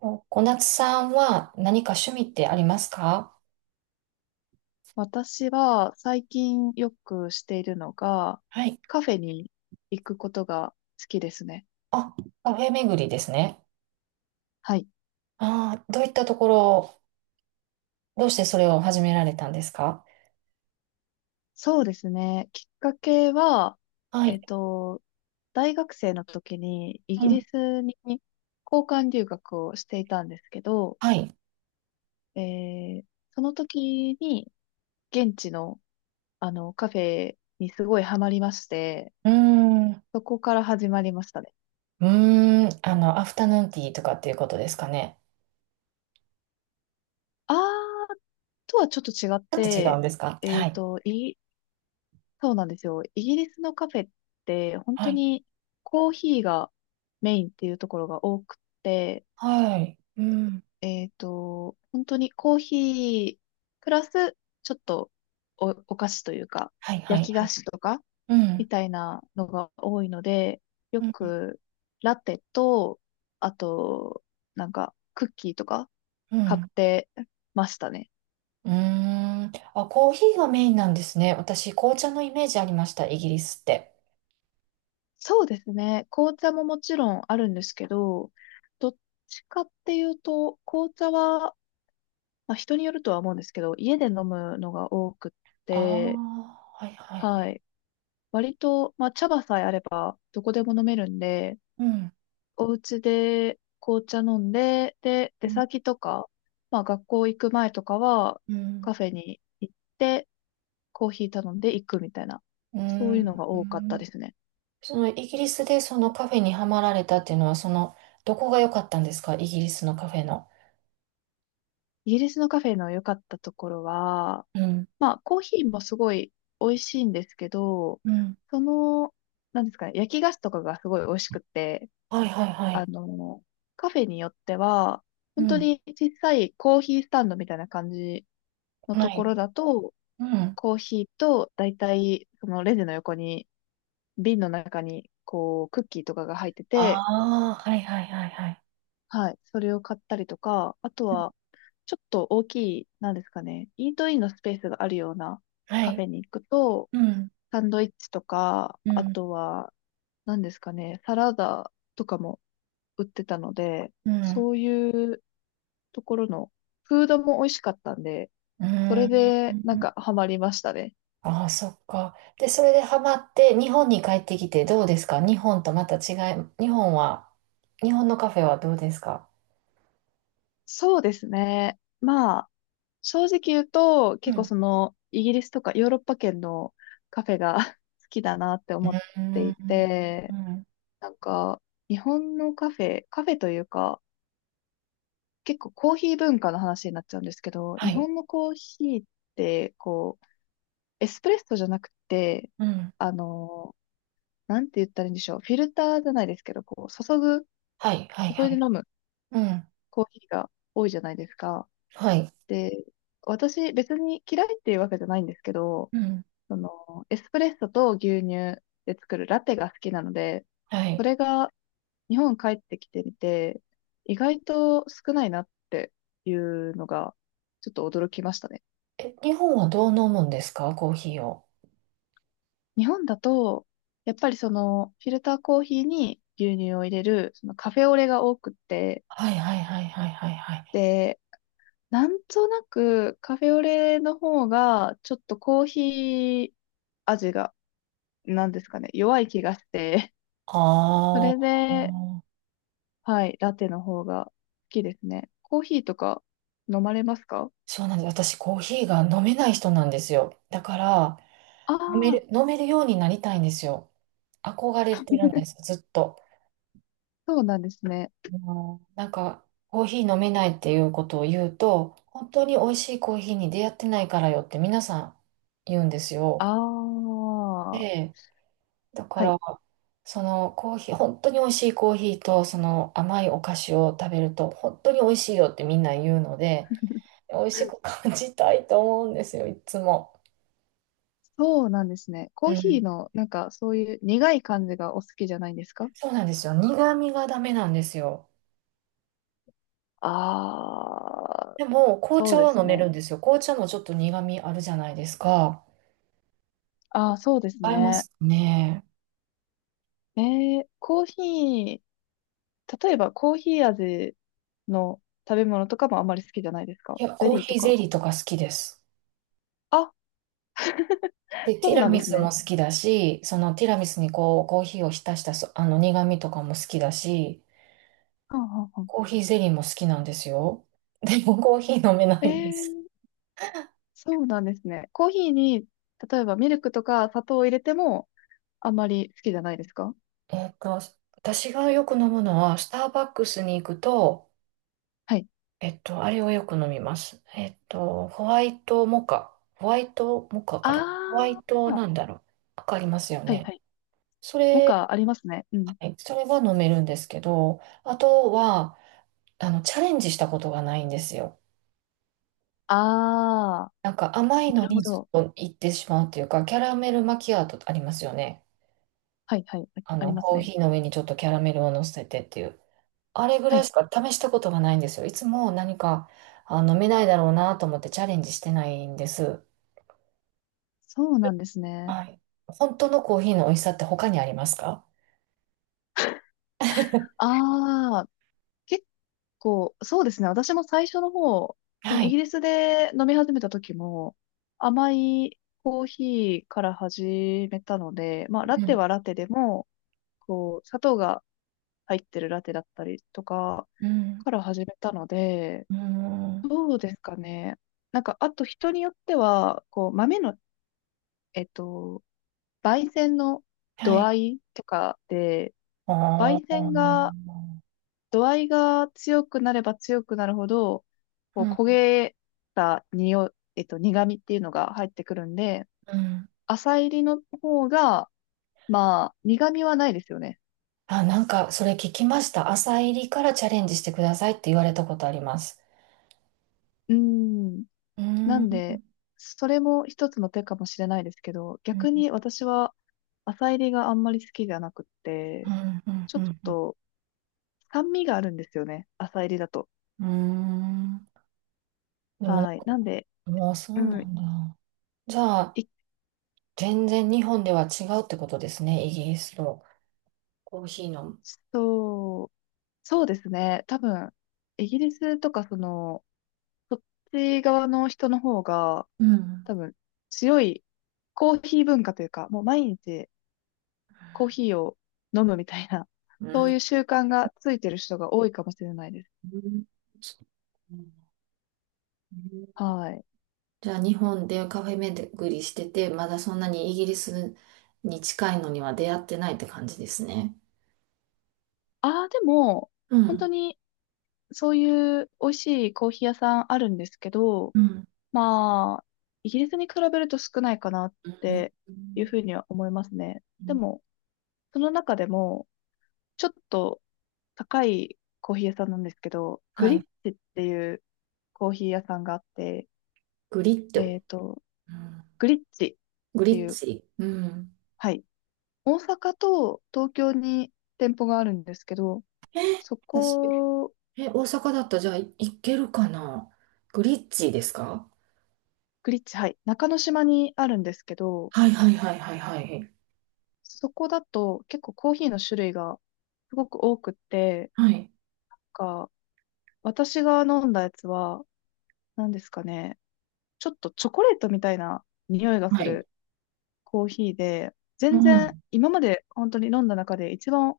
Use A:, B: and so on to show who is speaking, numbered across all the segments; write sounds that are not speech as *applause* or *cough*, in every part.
A: お小夏さんは何か趣味ってありますか？
B: 私は最近よくしているのが、
A: はい。
B: カフェに行くことが好きですね。
A: あ、カフェ巡りですね。
B: はい。
A: ああ、どういったところ、どうしてそれを始められたんですか？
B: そうですね。きっかけは、
A: は
B: え
A: い。
B: っと、大学生の時にイ
A: う
B: ギリ
A: ん。
B: スに交換留学をしていたんですけど、
A: はい。
B: えーその時に現地のカフェにすごいハマりまして、
A: うーん。う
B: そこから始まりましたね。
A: ーん。あの、アフタヌーンティーとかっていうことですかね。
B: あーとはちょっと違っ
A: ちょっと違うん
B: て、
A: ですか？
B: え
A: は
B: っ
A: い。
B: と、イそうなんですよ。イギリスのカフェって本
A: は
B: 当
A: い。
B: にコーヒーがメインっていうところが多くて、
A: はい。うん。
B: 本当にコーヒープラスちょっとお菓子というか
A: はい、は
B: 焼
A: い、
B: き
A: は
B: 菓
A: い。
B: 子とか
A: うん。
B: みたいなのが多いので、よ
A: うん。
B: くラテと、あと、なんかクッキーとか
A: う
B: 買っ
A: ん。
B: てましたね。
A: うーん。あ、コーヒーがメインなんですね。私、紅茶のイメージありました、イギリスって。
B: そうですね。紅茶ももちろんあるんですけど、どっちかっていうと、紅茶は、まあ、人によるとは思うんですけど、家で飲むのが多くっ
A: あ
B: て、
A: あ、はい、はい、は
B: は
A: い。
B: い。割と、まあ、茶葉さえあれば、どこでも飲めるんで、
A: うん。
B: お家で紅茶飲んで、で、出
A: うん。
B: 先とか、まあ、学校行く前とかは、
A: うん。
B: カフェに行って、コーヒー頼んで行くみたいな、
A: う
B: そういう
A: ん。
B: のが多かったですね。
A: そのイギリスでそのカフェにはまられたっていうのは、その、どこが良かったんですか、イギリスのカフェの。
B: イギリスのカフェの良かったところは、
A: うん。
B: まあ、コーヒーもすごい美味しいんですけど、
A: うん。
B: その、なんですかね、焼き菓子とかがすごい美味しくて、
A: はいはいは
B: あ
A: い。
B: の、カフェによっては、
A: う
B: 本当
A: ん。
B: に小さいコーヒースタンドみたいな感じの
A: は
B: とこ
A: い。
B: ろだと、
A: うん。
B: コーヒーとだいたいそのレジの横に、瓶の中に、こう、クッキーとかが入ってて、
A: ああ、はいはいはいはい。
B: はい、それを買ったりとか、あとは、ちょっと大きい、なんですかね、イートインのスペースがあるような
A: は
B: カフ
A: い。
B: ェに行くと、
A: うん。
B: サンドイッチとか、
A: う
B: あ
A: ん。
B: とは、何ですかね、サラダとかも売ってたので、
A: うん。
B: そういうところのフードも美味しかったんで、
A: う
B: それ
A: ん。
B: でなんかハマりましたね。
A: ああ、そっか。で、それでハマって、日本に帰ってきてどうですか、日本とまた違い、日本は、日本のカフェはどうですか？
B: そうですね。まあ、正直言うと、
A: う
B: 結構
A: ん。
B: その、イギリスとかヨーロッパ圏のカフェが *laughs* 好きだなって思っ
A: う
B: てい
A: ん。う
B: て、
A: ん。
B: なんか、日本のカフェ、カフェというか、結構コーヒー文化の話になっちゃうんですけど、
A: は
B: 日
A: い。
B: 本のコーヒーって、こう、エスプレッソじゃなくて、
A: うん。
B: あの、なんて言ったらいいんでしょう。フィルターじゃないですけど、こう、
A: はい、はい、は
B: 注いで
A: い。
B: 飲む
A: うん。
B: コーヒーが多いじゃないですか。
A: はい。
B: で、私、別に嫌いっていうわけじゃないんですけど、
A: うん。
B: その、エスプレッソと牛乳で作るラテが好きなので、
A: は
B: そ
A: い。
B: れが日本帰ってきてみて、意外と少ないなっていうのが、ちょっと驚きましたね。
A: え、日本はどう飲むんですか、コーヒーを。
B: 日本だと、やっぱりその、フィルターコーヒーに牛乳を入れる、そのカフェオレが多くって、
A: はい、はい、はい、はい、はい、はい。
B: で、なんとなくカフェオレの方が、ちょっとコーヒー味が、なんですかね、弱い気がして、そ
A: あ
B: れ
A: あ、
B: で、はい、ラテの方が好きですね。コーヒーとか飲まれますか？
A: そうなんです。私、コーヒーが飲めない人なんですよ。だから、
B: あ
A: 飲める、
B: あ、
A: 飲めるようになりたいんですよ。憧れてるんです、ずっと。
B: そうなんですね。
A: もうなんか、コーヒー飲めないっていうことを言うと、本当に美味しいコーヒーに出会ってないからよって皆さん言うんですよ。
B: ああ、は
A: で、だか
B: い。
A: ら、そのコーヒー、本当に美味しいコーヒーと、その甘いお菓子を食べると、本当に美味しいよってみんな言うので、美味しく感じたいと思うんですよ、いつも。
B: そうなんですね。
A: う
B: コーヒー
A: ん。
B: の、なんか、そういう苦い感じがお好きじゃないんですか？
A: そうなんですよ。苦味がダメなんですよ。
B: ああ、
A: でも、紅
B: そう
A: 茶
B: で
A: は
B: す
A: 飲め
B: ね。
A: るんですよ。紅茶もちょっと苦味あるじゃないですか。
B: ああ、そうです
A: 合いま
B: ね。
A: すかね。
B: コーヒー、例えばコーヒー味の食べ物とかもあんまり好きじゃないです
A: い
B: か？
A: や、
B: ゼ
A: コー
B: リー
A: ヒ
B: と
A: ーゼ
B: か。
A: リーとか好きです。
B: あ、
A: で、ティ
B: そう
A: ラ
B: なんで
A: ミ
B: す
A: スも
B: ね。
A: 好きだし、そのティラミスにこう、コーヒーを浸したそ、あの苦味とかも好きだし、
B: はんはんは
A: コーヒーゼリーも好きなんですよ。*laughs* でもコーヒー飲めな
B: ん。
A: いんです。
B: ー、そうなんですね。コーヒーに、例えばミルクとか砂糖を入れてもあんまり好きじゃないですか？
A: えっと、私がよく飲むのは、スターバックスに行くと、
B: はい。
A: あれをよく飲みます。ホワイトモカ。ホワイトモカか
B: あ
A: な。ホワイト
B: あ、
A: なんだろう。わかりますよ
B: はい
A: ね。
B: はい。
A: そ
B: モ
A: れ、
B: カありますね。うん。
A: はい、それは飲めるんですけど、あとは、あの、チャレンジしたことがないんですよ。
B: ああ、
A: なんか甘いの
B: なるほ
A: にずっ
B: ど。
A: と行ってしまうっていうか、キャラメルマキアートありますよね。
B: はいはい。あ、
A: あ
B: あり
A: の、
B: ます
A: コー
B: ね。
A: ヒーの上にちょっとキャラメルを乗せてっていう。あれぐ
B: は
A: らい
B: い。
A: しか試したことがないんですよ。いつも何か、あ、飲めないだろうなと思ってチャレンジしてないんです。
B: そうなんですね。
A: はい。本当のコーヒーの美味しさって他にありますか？
B: ああ、結構、そうですね。私も最初の方、そ
A: は
B: のイギ
A: い。
B: リスで飲み始めた時も、甘いコーヒーから始めたので、まあ、ラ
A: う
B: テ
A: ん。
B: はラテでも、こう、砂糖が入ってるラテだったりとか
A: うん。
B: から始めたので、
A: うん。
B: どうですかね。なんか、あと人によっては、こう、豆の、えっと、焙煎の
A: は
B: 度
A: い。
B: 合いとかで、
A: あ
B: 焙煎
A: あ。
B: が度合いが強くなれば強くなるほど、こ
A: う
B: う焦
A: ん。
B: げた匂い、苦味っていうのが入ってくるんで、
A: うん。
B: 浅煎りの方が、まあ、苦味はないですよね。
A: あ、なんか、それ聞きました。朝入りからチャレンジしてくださいって言われたことあります。
B: うん。
A: うー
B: な
A: ん。
B: ん
A: う
B: で、
A: ん。
B: それも一つの手かもしれないですけど、
A: う
B: 逆
A: ん。
B: に私は浅煎りがあんまり好きじゃなくっ
A: う
B: て、
A: ん。
B: ちょ
A: う
B: っ
A: ん。
B: と酸味があるんですよね。浅煎りだと。
A: うん。うん。でもね、
B: はい。なんで、
A: もうそ
B: う
A: うな
B: ん、
A: んだ。じゃあ、
B: い、
A: 全然日本では違うってことですね、イギリスとコーヒーの。
B: そう。そうですね。多分、イギリスとか、その、そっち側の人の方が、
A: うん。
B: 多分、強いコーヒー文化というか、もう毎日コーヒーを飲むみたいな、
A: う
B: *laughs* そう
A: ん。
B: いう習慣がついてる人が多いかもしれないです。
A: うん。
B: はい。
A: じゃあ、日本でカフェ巡りしてて、まだそんなにイギリスに近いのには出会ってないって感じですね。
B: ああ、でも、
A: う
B: 本当
A: ん。
B: に、そういう美味しいコーヒー屋さんあるんですけど、
A: うん。
B: まあ、イギリスに比べると少ないかなっ
A: うん。
B: ていうふうには思いますね。
A: う
B: で
A: ん。
B: も、その中でも、ちょっと、高いコーヒー屋さんなんですけど、グ
A: は
B: リッ
A: い。
B: チっていうコーヒー屋さんがあって、
A: グリッ
B: え
A: ド。
B: っと、
A: うん。
B: グリッチっ
A: グ
B: て
A: リ
B: い
A: ッ
B: う、
A: チ。うん。
B: はい。大阪と東京に店舗があるんですけど、そ
A: 私、
B: こ、
A: え、大阪だったらじゃあい、行けるかな、グリッチですか？
B: グリッチ、はい。中之島にあるんですけど、
A: はいはいはいはいはい。
B: そこだと結構コーヒーの種類がすごく多くって、
A: はい。
B: なんか私が飲んだやつは、何ですかね、ちょっとチョコレートみたいな匂いがす
A: はい。
B: るコーヒーで、
A: う
B: 全然
A: ん。
B: 今まで本当に飲んだ中で一番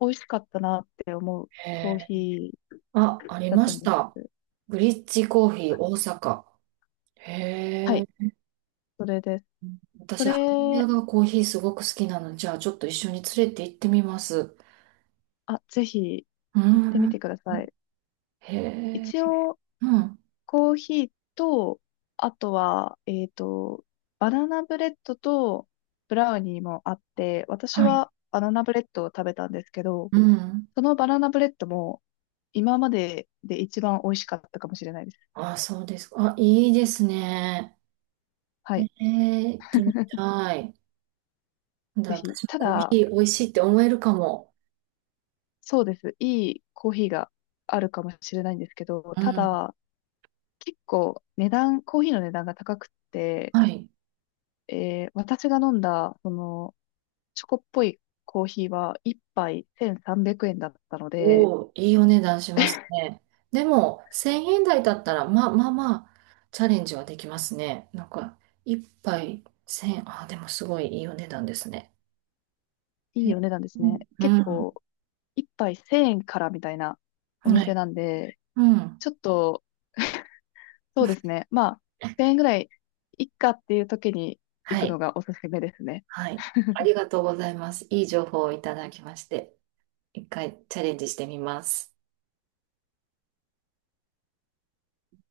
B: 美味しかったなって思うコー
A: へ
B: ヒ
A: ー。
B: ー
A: あ、あり
B: だっ
A: ま
B: たん
A: し
B: で
A: た。
B: す。
A: ブリッジコーヒー大阪。
B: は
A: へ
B: い、
A: え。
B: それです。そ
A: 私、母親
B: れ、
A: がコーヒーすごく好きなので、じゃあちょっと一緒に連れて行ってみます。
B: あ、ぜひ
A: う
B: 行ってみ
A: ん。
B: てください。
A: へえ。
B: 一応、
A: うん。
B: コーヒーと、あとは、バナナブレッドとブラウニーもあって、私
A: はい。
B: はバナナブレッドを食べたんですけど、
A: うん。
B: そのバナナブレッドも今までで一番美味しかったかもしれないです。
A: あ、そうですか。あ、いいですね。
B: は
A: へ
B: い。
A: え、行ってみたい。なんだ、
B: ぜひ。
A: 私も
B: た
A: コー
B: だ、
A: ヒー美味しいって思えるかも。
B: そうです。いいコーヒーがあるかもしれないんですけど、
A: う
B: た
A: ん。
B: だ、結構値段、コーヒーの値段が高くて、
A: はい。
B: 私が飲んだ、その、チョコっぽいコーヒーは1杯1300円だったので、
A: おお、いいお値段しますね。でも、1000円台だったら、まあまあまあ、チャレンジはできますね。なんか、一杯1000円、ああ、でもすごいいいお値段ですね。
B: い
A: え、
B: いお値段です
A: う
B: ね。
A: ん、
B: 結
A: は
B: 構、1杯1000円からみたいなお店
A: い、
B: なんで、
A: うん、
B: ちょっと、そうですね。まあ、1000円ぐらいいっかっていう時に
A: は
B: 行くの
A: い、
B: がおすすめですね。
A: はい。ありがとうございます。いい情報をいただきまして、一回チャレンジしてみます。